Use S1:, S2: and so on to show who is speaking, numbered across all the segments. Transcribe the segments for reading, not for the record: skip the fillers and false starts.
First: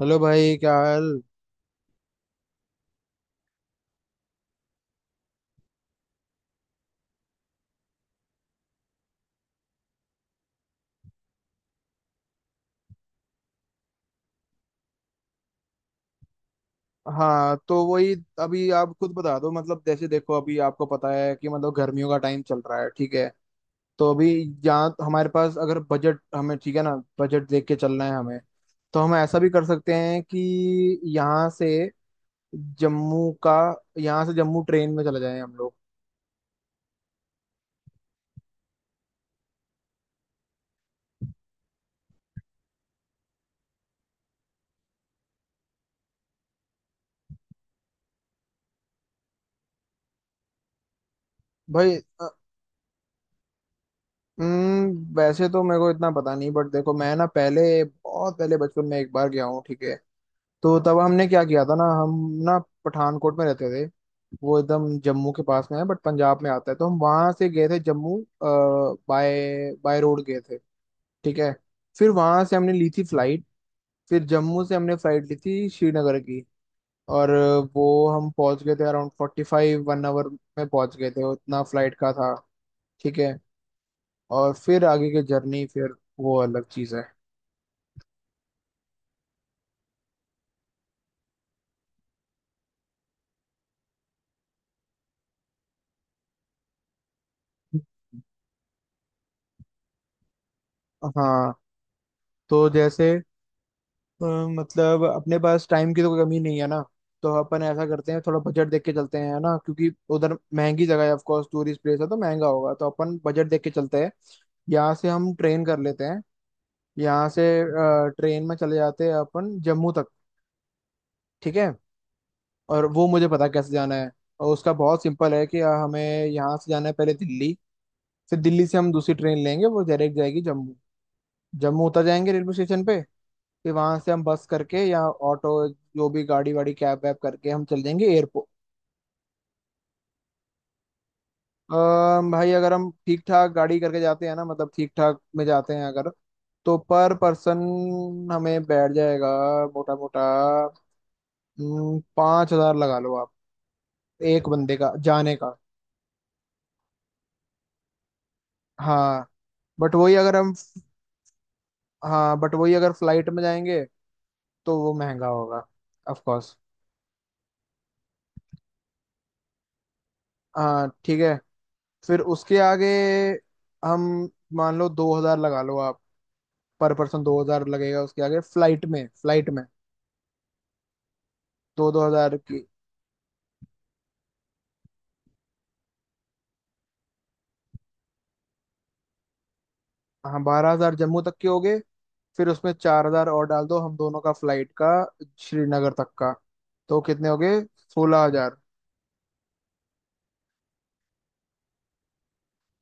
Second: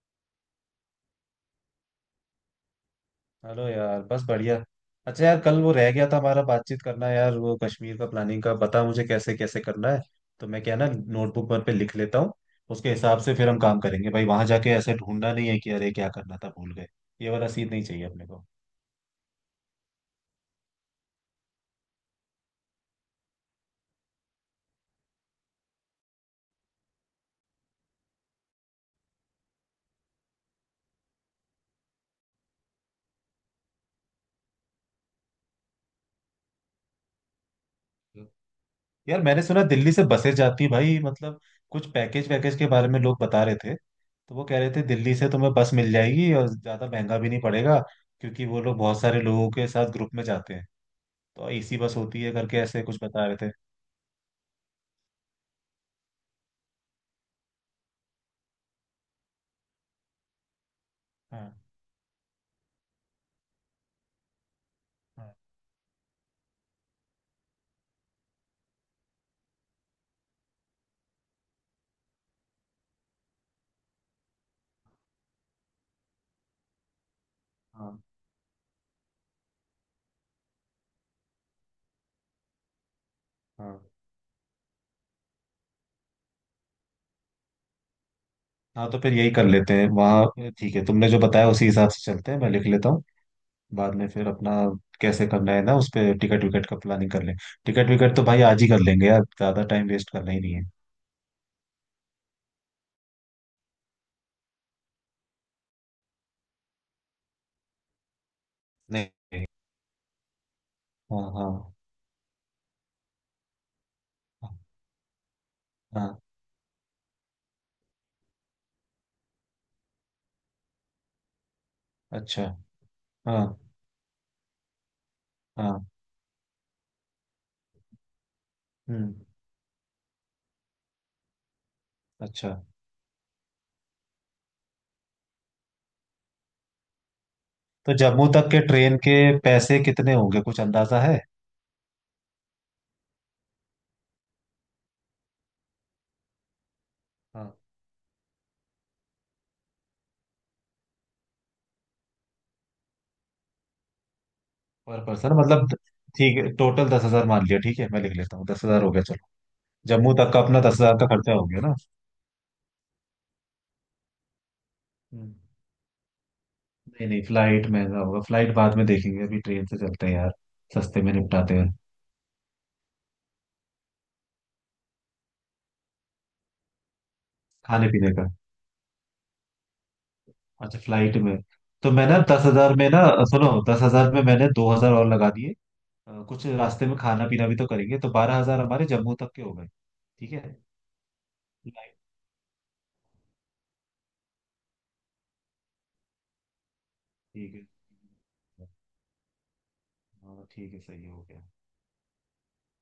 S1: Hello भाई, क्या हाल।
S2: हेलो यार, बस बढ़िया। अच्छा यार, कल वो रह गया था हमारा बातचीत करना, यार वो कश्मीर का प्लानिंग का बता मुझे कैसे कैसे करना है। तो मैं क्या ना नोटबुक पर पे लिख लेता हूँ। उसके हिसाब से फिर हम काम करेंगे भाई, वहां जाके ऐसे ढूंढना नहीं है कि अरे क्या करना था भूल गए। ये वाला
S1: हाँ,
S2: सीन नहीं
S1: तो
S2: चाहिए
S1: वही।
S2: अपने को।
S1: अभी आप खुद बता दो, मतलब जैसे देखो, अभी आपको पता है कि मतलब गर्मियों का टाइम चल रहा है, ठीक है। तो अभी यहाँ हमारे पास अगर बजट, हमें ठीक है ना, बजट देख के चलना है हमें। तो हम ऐसा भी कर सकते हैं कि यहाँ से जम्मू का, यहाँ से जम्मू ट्रेन में चले जाएं हम लोग।
S2: यार, मैंने सुना दिल्ली से बसें जाती भाई, मतलब कुछ पैकेज वैकेज के बारे में लोग बता रहे थे, तो वो कह रहे थे दिल्ली से तुम्हें बस मिल जाएगी और ज्यादा महंगा भी नहीं पड़ेगा, क्योंकि वो लोग बहुत सारे लोगों के साथ ग्रुप में जाते हैं। तो एसी बस
S1: भाई
S2: होती है करके ऐसे कुछ बता रहे थे।
S1: वैसे तो मेरे को इतना पता नहीं, बट देखो, मैं ना पहले, बहुत पहले बचपन में एक बार गया हूँ, ठीक है। तो तब हमने क्या
S2: हाँ,
S1: किया था ना, हम ना पठानकोट में रहते थे। वो एकदम जम्मू
S2: हाँ,
S1: के पास में है बट पंजाब में आता है, तो हम वहां से गए थे जम्मू। बाय बाय रोड गए थे। ठीक है। फिर वहां से हमने ली थी फ्लाइट। फिर जम्मू से हमने फ्लाइट ली थी श्रीनगर की। और
S2: हाँ,
S1: वो हम पहुंच गए थे अराउंड 45 1 आवर में, पहुंच गए थे, उतना फ्लाइट का था। ठीक है।
S2: हाँ,
S1: और फिर आगे की जर्नी फिर वो अलग चीज़ है।
S2: हाँ, तो फिर यही कर लेते हैं वहाँ। ठीक है, तुमने जो बताया उसी हिसाब से चलते हैं, मैं लिख लेता हूँ। बाद में फिर अपना कैसे करना है ना, उस पे टिकट विकट का प्लानिंग कर लें। टिकट विकट तो भाई आज ही कर लेंगे यार, ज़्यादा टाइम वेस्ट करना ही नहीं है।
S1: हाँ, तो जैसे अ, मतलब अपने पास टाइम की तो कोई कमी नहीं है ना। तो अपन ऐसा करते हैं, थोड़ा बजट देख के चलते हैं, है
S2: नहीं,
S1: ना, क्योंकि उधर महंगी जगह है, ऑफ
S2: हाँ,
S1: कोर्स
S2: हाँ,
S1: टूरिस्ट प्लेस है, तो महंगा होगा, तो अपन बजट देख के चलते हैं। यहाँ से हम ट्रेन कर लेते
S2: हाँ,
S1: हैं। यहाँ से ट्रेन में चले जाते हैं अपन जम्मू तक। ठीक है।
S2: अच्छा,
S1: और वो मुझे
S2: हाँ,
S1: पता है कैसे जाना है। और उसका बहुत सिंपल है कि
S2: हाँ।
S1: हमें यहाँ से जाना है पहले दिल्ली। फिर दिल्ली से हम दूसरी
S2: हम्म,
S1: ट्रेन लेंगे, वो डायरेक्ट जाएगी जम्मू। जम्मू उतर जाएंगे
S2: अच्छा,
S1: रेलवे स्टेशन पे। फिर वहां से हम बस करके या ऑटो, जो भी गाड़ी वाड़ी कैब वैब करके, हम चल
S2: तो
S1: जाएंगे
S2: जम्मू तक
S1: एयरपोर्ट।
S2: के ट्रेन के पैसे कितने होंगे, कुछ अंदाजा है?
S1: भाई, अगर हम ठीक ठाक गाड़ी करके जाते हैं ना, मतलब ठीक ठाक में जाते हैं अगर, तो पर
S2: हाँ,
S1: पर्सन हमें बैठ जाएगा, मोटा मोटा 5 हजार लगा लो आप, एक बंदे का
S2: पर पर्सन
S1: जाने का।
S2: मतलब? ठीक है, टोटल 10 हजार मान लिया, ठीक है, मैं लिख लेता हूँ, 10 हजार हो गया
S1: हाँ
S2: चलो।
S1: बट
S2: जम्मू
S1: वही
S2: तक
S1: अगर
S2: का
S1: हम
S2: अपना 10 हजार का खर्चा हो गया ना।
S1: हाँ, बट वही अगर फ्लाइट में जाएंगे तो वो महंगा
S2: हम्म।
S1: होगा, ऑफ कोर्स।
S2: नहीं नहीं, फ्लाइट महंगा होगा, फ्लाइट बाद में देखेंगे, अभी ट्रेन से चलते हैं यार,
S1: हाँ,
S2: सस्ते में
S1: ठीक है।
S2: निपटाते हैं।
S1: फिर उसके आगे हम, मान लो 2 हजार लगा लो आप, पर पर्सन 2 हजार
S2: खाने
S1: लगेगा
S2: पीने
S1: उसके
S2: का?
S1: आगे फ्लाइट में, फ्लाइट में
S2: अच्छा, फ्लाइट में?
S1: दो
S2: तो
S1: दो
S2: मैं ना
S1: हजार
S2: दस
S1: की।
S2: हजार में ना, सुनो, 10 हजार में मैंने 2 हजार और लगा दिए। कुछ रास्ते में खाना पीना भी तो करेंगे, तो 12 हजार हमारे जम्मू तक के हो गए, ठीक
S1: हाँ,
S2: है।
S1: 12 हजार जम्मू तक के हो गए।
S2: फ्लाइट?
S1: फिर उसमें 4 हजार और डाल दो, हम दोनों का फ्लाइट का श्रीनगर तक का। तो कितने हो
S2: ठीक
S1: गए?
S2: है।
S1: 16 हजार।
S2: हाँ ठीक है, सही हो गया।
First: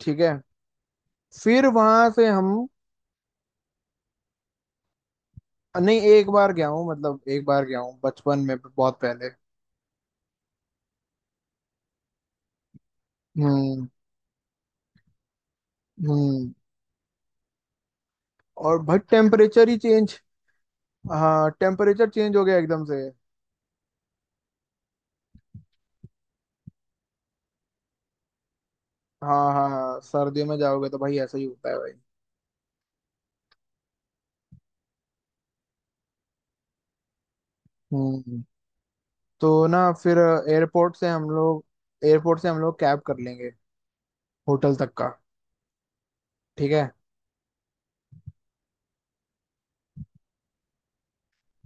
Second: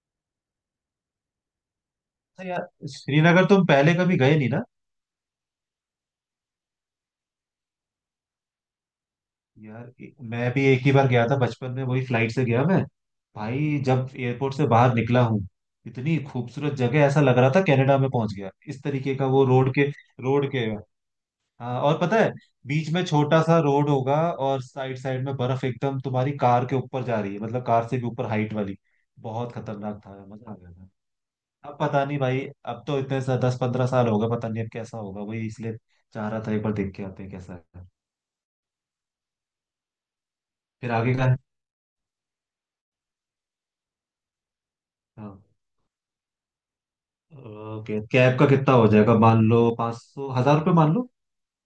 S1: ठीक है। फिर वहां से
S2: अच्छा
S1: हम,
S2: यार, श्रीनगर तुम पहले कभी गए नहीं ना?
S1: नहीं, एक बार गया हूँ, मतलब एक बार गया हूँ बचपन में, बहुत पहले।
S2: यार, मैं भी एक ही बार गया था बचपन में, वही फ्लाइट से गया मैं। भाई,
S1: हम्म।
S2: जब एयरपोर्ट से बाहर निकला हूँ, इतनी
S1: हम्म।
S2: खूबसूरत जगह, ऐसा लग रहा था कनाडा में पहुंच गया,
S1: और
S2: इस
S1: भाई
S2: तरीके का वो
S1: टेम्परेचर
S2: रोड
S1: ही
S2: के,
S1: चेंज।
S2: रोड के।
S1: हाँ,
S2: हाँ, और
S1: टेम्परेचर
S2: पता है,
S1: चेंज हो गया एकदम
S2: बीच
S1: से।
S2: में छोटा सा रोड होगा और साइड साइड में बर्फ एकदम तुम्हारी कार के ऊपर जा रही है, मतलब कार से भी ऊपर हाइट वाली।
S1: हाँ
S2: बहुत
S1: हाँ हाँ,
S2: खतरनाक था,
S1: सर्दियों
S2: मजा आ
S1: में
S2: गया
S1: जाओगे तो
S2: था।
S1: भाई ऐसा ही होता है
S2: अब
S1: भाई।
S2: पता नहीं भाई, अब तो इतने दस पंद्रह साल होगा, पता नहीं अब कैसा होगा, वही इसलिए चाह रहा था एक बार देख के आते हैं कैसा है।
S1: हम्म। तो ना, फिर
S2: फिर
S1: एयरपोर्ट से
S2: आगे का
S1: हम
S2: है?
S1: लोग, एयरपोर्ट से हम लोग कैब कर लेंगे होटल तक का।
S2: हाँ,
S1: ठीक है।
S2: ओके, कैब का कितना हो जाएगा, मान लो 500, हजार रुपये मान लो,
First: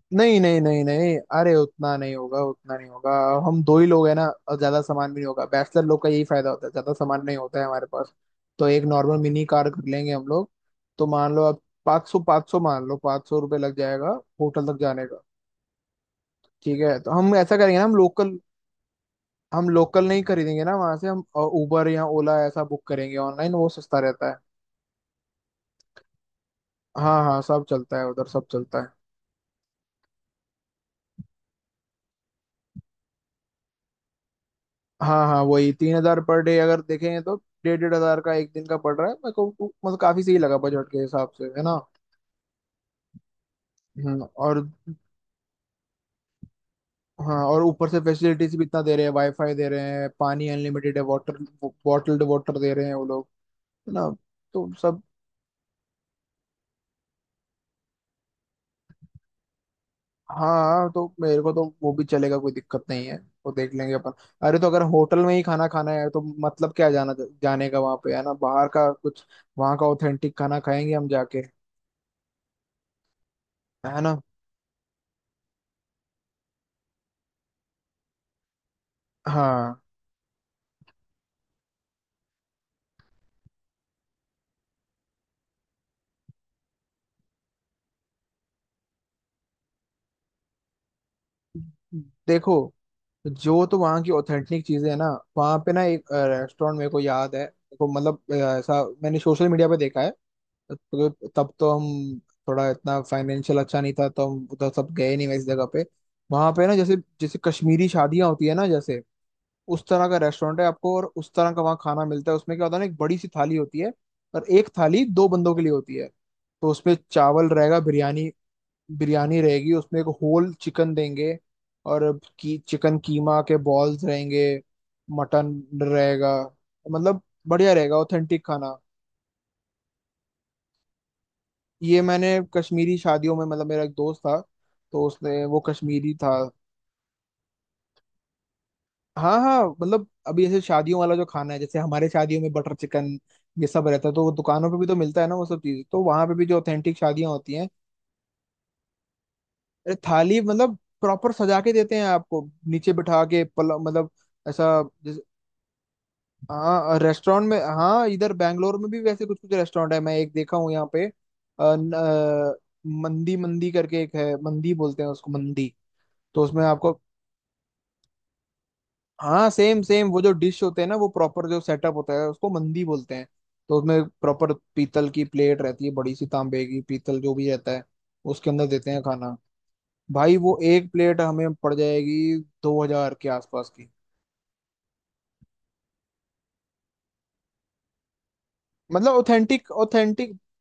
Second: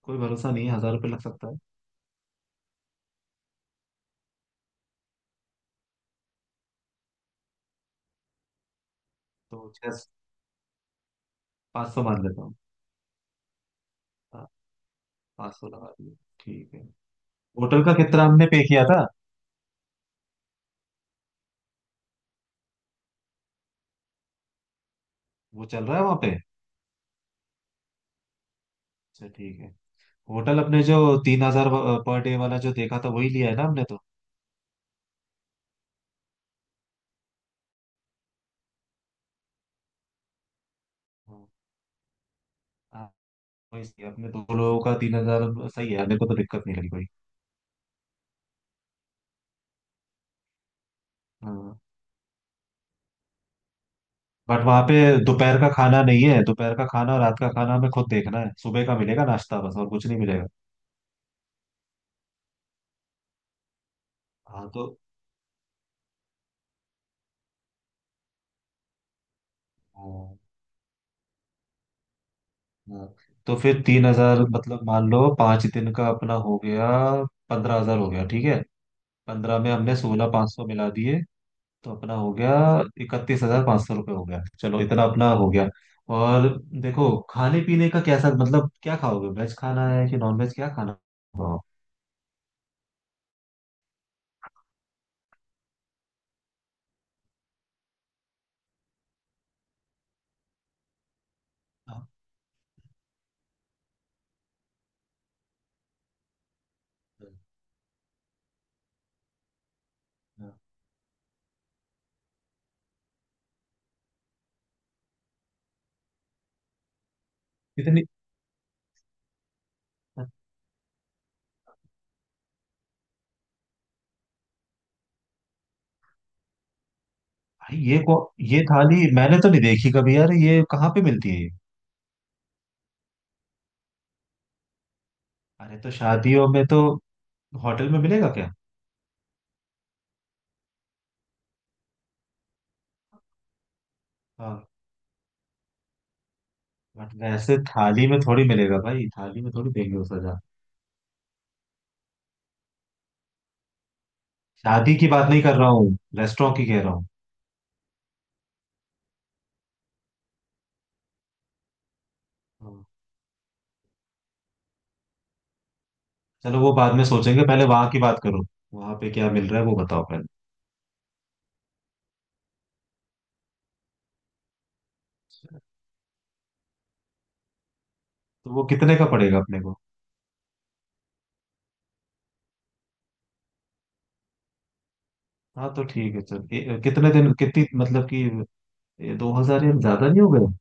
S2: कोई
S1: नहीं
S2: भरोसा
S1: नहीं
S2: नहीं है,
S1: नहीं
S2: हजार रुपये
S1: नहीं,
S2: लग सकता
S1: अरे
S2: है।
S1: उतना नहीं होगा, उतना नहीं होगा। हम दो ही लोग हैं ना, और ज्यादा सामान भी नहीं होगा, बैचलर लोग का यही फायदा होता है, ज्यादा सामान नहीं होता है हमारे पास। तो एक नॉर्मल मिनी
S2: तो
S1: कार कर
S2: छः
S1: लेंगे हम लोग। तो मान लो अब,
S2: 500
S1: 500,
S2: मान लेता
S1: पाँच
S2: हूँ।
S1: सौ मान लो, 500 रुपये लग जाएगा
S2: हाँ,
S1: होटल तक जाने का।
S2: 500 लगा दिए, ठीक
S1: ठीक
S2: है।
S1: है, तो हम ऐसा करेंगे
S2: होटल
S1: ना,
S2: का
S1: हम
S2: कितना
S1: लोकल,
S2: हमने पे किया था?
S1: हम लोकल नहीं खरीदेंगे ना, वहां से हम उबर या ओला ऐसा बुक करेंगे ऑनलाइन, वो सस्ता रहता है।
S2: वो चल रहा है वहाँ पे?
S1: हाँ हाँ, सब चलता है उधर, सब चलता है।
S2: अच्छा, ठीक है। होटल अपने जो 3 हजार पर डे वाला जो देखा था, वही लिया है ना हमने तो।
S1: हाँ हाँ वही, 3 हजार पर डे अगर देखें तो 1,500-1,500 का एक दिन का पड़ रहा है मेरे को। मतलब काफी सही लगा बजट के हिसाब से,
S2: हाँ,
S1: है ना।
S2: हाँ, वही सही है। अपने दो
S1: और
S2: लोगों का 3 हजार सही है, मेरे को तो दिक्कत नहीं लगी कोई।
S1: हाँ, और ऊपर से फैसिलिटीज भी इतना दे रहे हैं, वाईफाई दे रहे हैं, पानी अनलिमिटेड है, वाटर,
S2: हाँ,
S1: बॉटल्ड वाटर दे रहे हैं वो लोग, है ना।
S2: बट
S1: तो
S2: वहाँ पे
S1: सब
S2: दोपहर का खाना नहीं है, दोपहर का खाना और रात का खाना हमें खुद देखना है, सुबह का मिलेगा नाश्ता बस, और कुछ नहीं मिलेगा।
S1: हाँ, तो मेरे को तो वो भी चलेगा, कोई दिक्कत नहीं है। वो देख लेंगे अपन। अरे, तो
S2: हाँ
S1: अगर
S2: तो,
S1: होटल में ही खाना खाना है, तो मतलब क्या जाना, जाने का वहाँ पे, है ना, बाहर का कुछ, वहाँ का
S2: हाँ,
S1: ऑथेंटिक खाना खाएंगे हम जाके,
S2: हाँ। तो फिर
S1: है
S2: तीन
S1: ना।
S2: हजार मतलब, मान लो 5 दिन का अपना हो गया, 15 हजार हो गया ठीक है। 15 में
S1: हाँ,
S2: हमने 16,500 मिला दिए, तो अपना हो गया 31,500 रुपये हो गया, चलो इतना अपना हो गया। और देखो, खाने पीने का कैसा, मतलब क्या खाओगे, वेज खाना है कि नॉन वेज, क्या खाना खाओ?
S1: देखो जो तो वहाँ की ऑथेंटिक चीजें है ना, वहाँ पे ना एक रेस्टोरेंट मेरे को याद है। देखो मतलब ऐसा मैंने सोशल मीडिया पे देखा है। तो, तब तो
S2: हाँ,
S1: हम, थोड़ा इतना फाइनेंशियल अच्छा नहीं था, तो हम उधर सब गए नहीं, मैं इस जगह पे। वहाँ पे ना जैसे, जैसे कश्मीरी शादियाँ होती है ना, जैसे उस तरह का
S2: हाँ।
S1: रेस्टोरेंट है आपको, और उस तरह का वहाँ खाना मिलता है। उसमें क्या होता है ना, एक बड़ी सी थाली होती है और एक थाली दो बंदों के लिए होती है। तो उसमें चावल रहेगा,
S2: इतनी?
S1: बिरयानी बिरयानी रहेगी, उसमें एक होल चिकन देंगे, और की चिकन कीमा के बॉल्स रहेंगे, मटन रहेगा, मतलब बढ़िया
S2: भाई
S1: रहेगा
S2: ये को,
S1: ऑथेंटिक
S2: ये
S1: खाना।
S2: थाली मैंने तो नहीं देखी कभी यार, ये कहाँ पे मिलती है ये?
S1: ये मैंने कश्मीरी शादियों में, मतलब मेरा एक दोस्त था, तो उसने, वो
S2: अरे तो
S1: कश्मीरी था।
S2: शादियों में तो होटल में मिलेगा क्या?
S1: हाँ हाँ, मतलब अभी ऐसे शादियों वाला जो खाना है, जैसे हमारे शादियों में बटर चिकन ये सब रहता है, तो वो
S2: हाँ।
S1: दुकानों पे भी तो मिलता है ना वो सब चीज़, तो वहां पे भी जो ऑथेंटिक
S2: बट
S1: शादियां होती
S2: वैसे
S1: हैं।
S2: थाली में थोड़ी मिलेगा भाई, थाली में थोड़ी
S1: अरे,
S2: देंगे उस हजार।
S1: थाली मतलब प्रॉपर सजा के देते हैं आपको, नीचे बिठा के, पल मतलब ऐसा।
S2: शादी की बात नहीं कर रहा हूँ, रेस्टोरेंट की
S1: हाँ,
S2: कह रहा
S1: और
S2: हूँ।
S1: रेस्टोरेंट में, हाँ, इधर बैंगलोर में भी वैसे कुछ कुछ रेस्टोरेंट है, मैं एक देखा हूँ यहाँ पे, अ, न, अ,
S2: हाँ।
S1: मंदी, मंदी करके एक है, मंदी बोलते हैं उसको, मंदी। तो
S2: चलो,
S1: उसमें
S2: वो बाद
S1: आपको,
S2: में सोचेंगे, पहले वहां की बात करो, वहां पे क्या
S1: हाँ
S2: मिल रहा है वो
S1: सेम
S2: बताओ
S1: सेम, वो जो
S2: पहले।
S1: डिश होते हैं ना, वो प्रॉपर जो सेटअप होता है उसको मंदी बोलते हैं। तो उसमें प्रॉपर पीतल की प्लेट रहती है, बड़ी सी, तांबे की, पीतल, जो भी रहता है, उसके
S2: तो वो
S1: अंदर देते
S2: कितने
S1: हैं
S2: का
S1: खाना।
S2: पड़ेगा अपने को?
S1: भाई, वो एक प्लेट हमें पड़ जाएगी 2 हजार के आसपास की।
S2: हाँ तो ठीक है चल, कितने दिन कितनी मतलब कि
S1: मतलब
S2: ये 2 हजार
S1: ऑथेंटिक
S2: या ज्यादा नहीं हो
S1: ऑथेंटिक।
S2: गए?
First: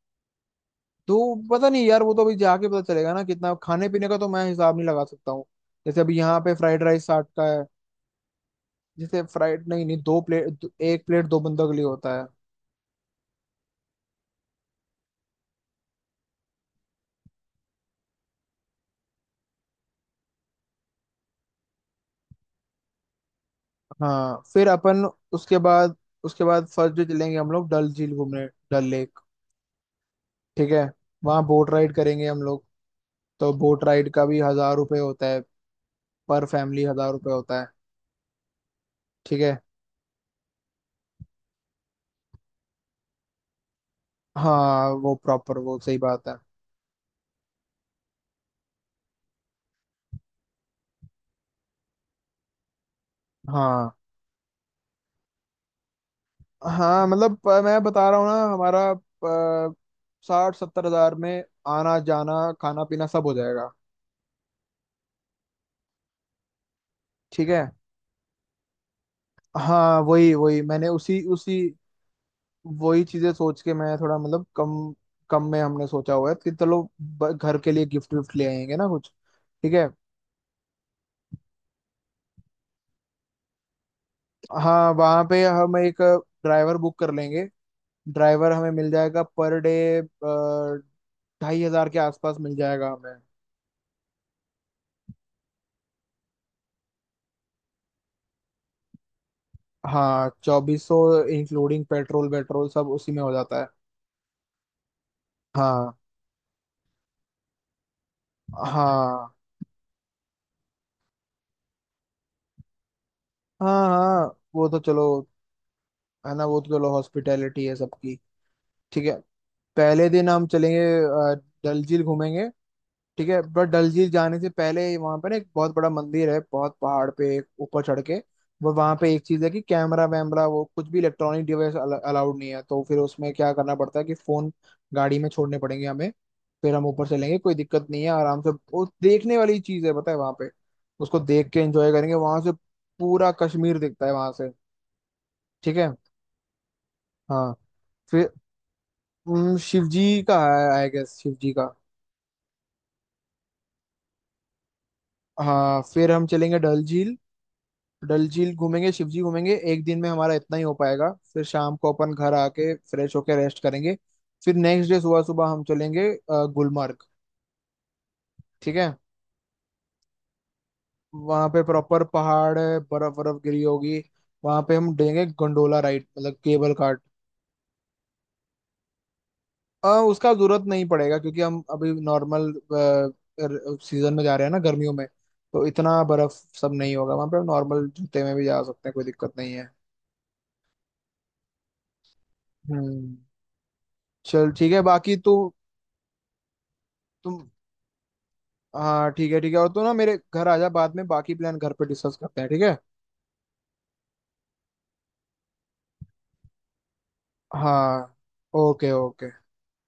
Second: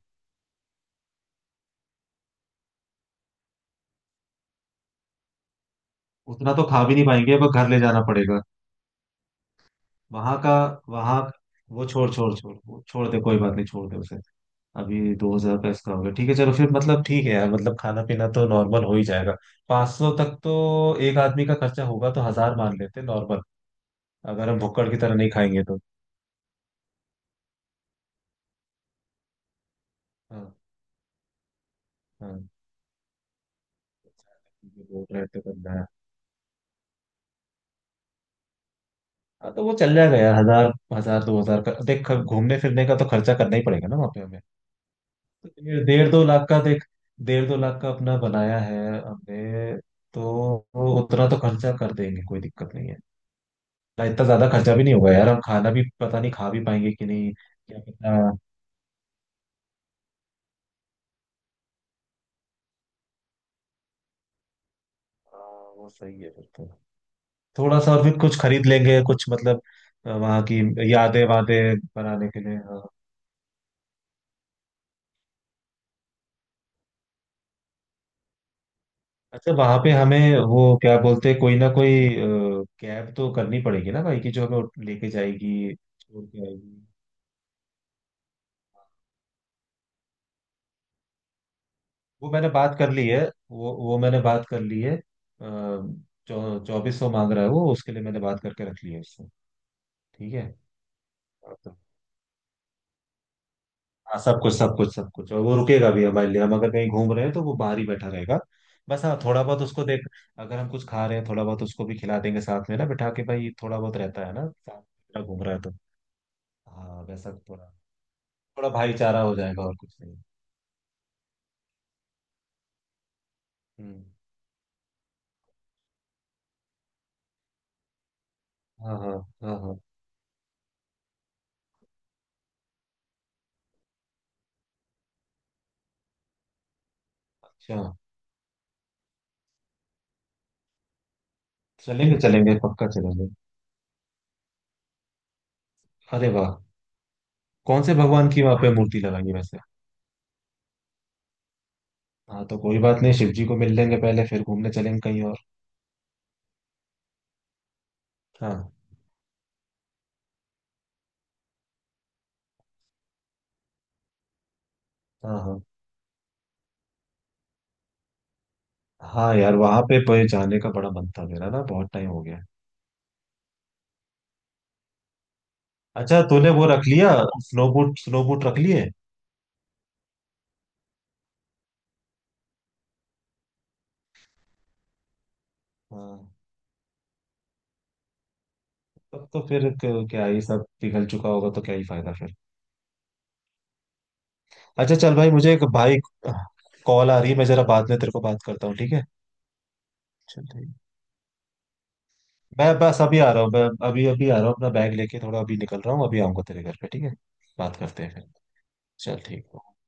S1: तो पता नहीं यार, वो तो अभी जाके पता चलेगा ना कितना, खाने पीने का तो मैं हिसाब नहीं लगा सकता हूँ। जैसे अभी यहाँ
S2: उतना
S1: पे
S2: तो
S1: फ्राइड
S2: खा भी नहीं
S1: राइस 60
S2: पाएंगे,
S1: का
S2: अब
S1: है।
S2: घर ले जाना पड़ेगा
S1: जैसे फ्राइड, नहीं नहीं, दो
S2: वहां का।
S1: प्लेट, एक
S2: वहां
S1: प्लेट दो बंदों के लिए
S2: वो छोड़
S1: होता है।
S2: छोड़ छोड़, वो छोड़ दे, कोई बात नहीं, छोड़ दे उसे। अभी 2 हजार का इसका हो गया, ठीक है, चलो फिर मतलब ठीक है यार, मतलब खाना पीना तो नॉर्मल हो ही जाएगा। पाँच सौ तक तो एक आदमी का खर्चा होगा, तो हजार मान लेते हैं नॉर्मल,
S1: हाँ,
S2: अगर हम
S1: फिर
S2: भुक्कड़ की
S1: अपन,
S2: तरह नहीं
S1: उसके
S2: खाएंगे तो।
S1: बाद उसके बाद फर्स्ट डे चलेंगे हम लोग डल झील घूमने, डल लेक।
S2: हाँ,
S1: ठीक है। वहाँ बोट राइड करेंगे हम
S2: हाँ,
S1: लोग। तो बोट राइड का भी 1 हजार रुपये
S2: बोल
S1: होता
S2: रहे तो
S1: है,
S2: करना है।
S1: पर फैमिली 1 हजार रुपये होता है। ठीक
S2: हाँ,
S1: है।
S2: तो वो चल जाएगा यार, हजार हजार दो हजार का देख, घूमने फिरने का तो खर्चा करना ही पड़ेगा ना वहाँ पे हमें।
S1: हाँ, वो
S2: तो
S1: प्रॉपर, वो
S2: डेढ़
S1: सही
S2: डेढ़ दो
S1: बात है।
S2: लाख का देख, डेढ़ दो लाख का अपना बनाया है हमने, तो वो उतना तो खर्चा कर देंगे, कोई दिक्कत नहीं है।
S1: हाँ
S2: ना इतना ज्यादा खर्चा भी नहीं होगा यार, हम खाना भी पता नहीं खा भी पाएंगे
S1: हाँ,
S2: कि नहीं,
S1: मतलब
S2: क्या
S1: मैं बता
S2: पता।
S1: रहा हूँ
S2: हाँ,
S1: ना, हमारा 60-70 हजार में आना जाना, खाना पीना सब हो जाएगा।
S2: वो सही है फिर तो।
S1: ठीक है।
S2: थोड़ा सा और फिर कुछ खरीद लेंगे कुछ, मतलब
S1: हाँ, वही
S2: वहाँ
S1: वही,
S2: की
S1: मैंने उसी
S2: यादें
S1: उसी,
S2: वादें बनाने के लिए। हाँ,
S1: वही चीजें सोच के मैं थोड़ा, मतलब कम, कम में हमने सोचा हुआ है कि चलो घर के लिए गिफ्ट विफ्ट ले आएंगे ना कुछ।
S2: अच्छा,
S1: ठीक
S2: वहाँ
S1: है।
S2: पे हमें वो क्या बोलते हैं, कोई ना कोई कैब तो करनी पड़ेगी ना भाई, की जो हमें
S1: हाँ,
S2: लेके
S1: वहाँ पे
S2: जाएगी,
S1: हम एक
S2: छोड़ के
S1: ड्राइवर
S2: आएगी।
S1: बुक कर लेंगे, ड्राइवर हमें मिल जाएगा पर डे, 2,500 के
S2: वो
S1: आसपास
S2: मैंने
S1: मिल
S2: बात
S1: जाएगा
S2: कर ली
S1: हमें।
S2: है, वो मैंने बात कर ली है। चौ चौबीस सौ मांग रहा है वो, उसके लिए मैंने बात करके रख ली है उससे।
S1: हाँ,
S2: ठीक है।
S1: चौबीसों, इंक्लूडिंग पेट्रोल वेट्रोल सब उसी में हो जाता है।
S2: हाँ, सब कुछ सब कुछ सब कुछ, और वो रुकेगा
S1: हाँ
S2: भी हमारे लिए, हम अगर कहीं घूम रहे हैं तो वो बाहर ही बैठा रहेगा बस। हाँ,
S1: हाँ,
S2: थोड़ा बहुत उसको देख, अगर हम कुछ खा रहे हैं थोड़ा बहुत उसको भी खिला देंगे साथ में ना, बिठा के भाई, थोड़ा
S1: हाँ
S2: बहुत
S1: हाँ,
S2: रहता है ना
S1: वो तो
S2: साथ
S1: चलो,
S2: में, घूम रहा है तो।
S1: है ना, वो तो चलो,
S2: हाँ, वैसा
S1: हॉस्पिटैलिटी
S2: थोड़ा,
S1: है सबकी।
S2: थोड़ा
S1: ठीक है।
S2: भाईचारा हो जाएगा और कुछ
S1: पहले
S2: नहीं।
S1: दिन हम चलेंगे डल झील घूमेंगे। ठीक है, बट डल
S2: हम्म,
S1: झील जाने से पहले वहां पर ना एक बहुत बड़ा मंदिर है, बहुत पहाड़ पे, एक ऊपर चढ़ के। वो वहां
S2: हाँ,
S1: पे
S2: हाँ,
S1: एक चीज है
S2: हाँ,
S1: कि
S2: हाँ,
S1: कैमरा वैमरा, वो कुछ भी इलेक्ट्रॉनिक डिवाइस अलाउड नहीं है, तो फिर उसमें क्या करना पड़ता है कि फोन, गाड़ी में छोड़ने पड़ेंगे हमें। फिर हम ऊपर चलेंगे, कोई
S2: अच्छा,
S1: दिक्कत नहीं है, आराम से, वो देखने वाली चीज है, पता है वहां पे। उसको देख के एंजॉय करेंगे
S2: चलेंगे,
S1: वहां से।
S2: चलेंगे पक्का चलेंगे।
S1: पूरा कश्मीर दिखता है वहां से। ठीक है।
S2: अरे वाह,
S1: हाँ
S2: कौन से
S1: फिर
S2: भगवान की वहां पे मूर्ति लगाई है वैसे?
S1: शिव जी का है आई गेस, शिव जी का।
S2: हाँ, तो कोई बात नहीं, शिव जी को मिल लेंगे पहले, फिर घूमने चलेंगे कहीं और।
S1: हाँ, फिर हम चलेंगे डल झील, डल झील
S2: हाँ,
S1: घूमेंगे, शिव जी घूमेंगे, एक दिन में हमारा इतना ही हो पाएगा, फिर शाम को अपन घर आके फ्रेश होके रेस्ट करेंगे। फिर नेक्स्ट डे सुबह
S2: हाँ,
S1: सुबह
S2: हाँ,
S1: हम चलेंगे गुलमर्ग। ठीक है।
S2: हाँ यार, वहां पे पे जाने का बड़ा मन था
S1: वहाँ
S2: मेरा
S1: पे
S2: ना, बहुत
S1: प्रॉपर
S2: टाइम हो गया।
S1: पहाड़ है, बर्फ बर्फ गिरी होगी। वहाँ पे हम देंगे गंडोला राइड,
S2: अच्छा,
S1: मतलब
S2: तूने वो
S1: केबल
S2: रख
S1: कार्ट।
S2: लिया, स्नो बूट, स्नो बूट रख लिए?
S1: उसका जरूरत नहीं पड़ेगा, क्योंकि हम अभी नॉर्मल सीजन में जा रहे हैं ना, गर्मियों में, तो इतना
S2: हाँ,
S1: बर्फ सब नहीं होगा वहाँ पे, हम नॉर्मल जूते में भी जा सकते हैं, कोई
S2: तब
S1: दिक्कत
S2: तो
S1: नहीं
S2: फिर
S1: है।
S2: क्या ही सब पिघल चुका होगा, तो क्या ही फायदा फिर।
S1: हम्म, चल ठीक है,
S2: अच्छा चल
S1: बाकी
S2: भाई,
S1: तू,
S2: मुझे एक भाई कॉल आ रही है, मैं
S1: तुम,
S2: जरा बाद में तेरे को बात करता हूँ, ठीक है?
S1: हाँ ठीक है, ठीक है, और तू ना मेरे
S2: चल
S1: घर आ जा,
S2: ठीक है।
S1: बाद में बाकी प्लान घर पे डिस्कस करते हैं, ठीक
S2: मैं
S1: है।
S2: बस अभी आ रहा हूँ मैं, अभी अभी आ रहा हूँ अपना बैग लेके, थोड़ा अभी निकल रहा हूँ, अभी आऊंगा तेरे घर पे ठीक है। बात करते हैं
S1: हाँ,
S2: फिर।
S1: ओके
S2: चल
S1: ओके।
S2: ठीक है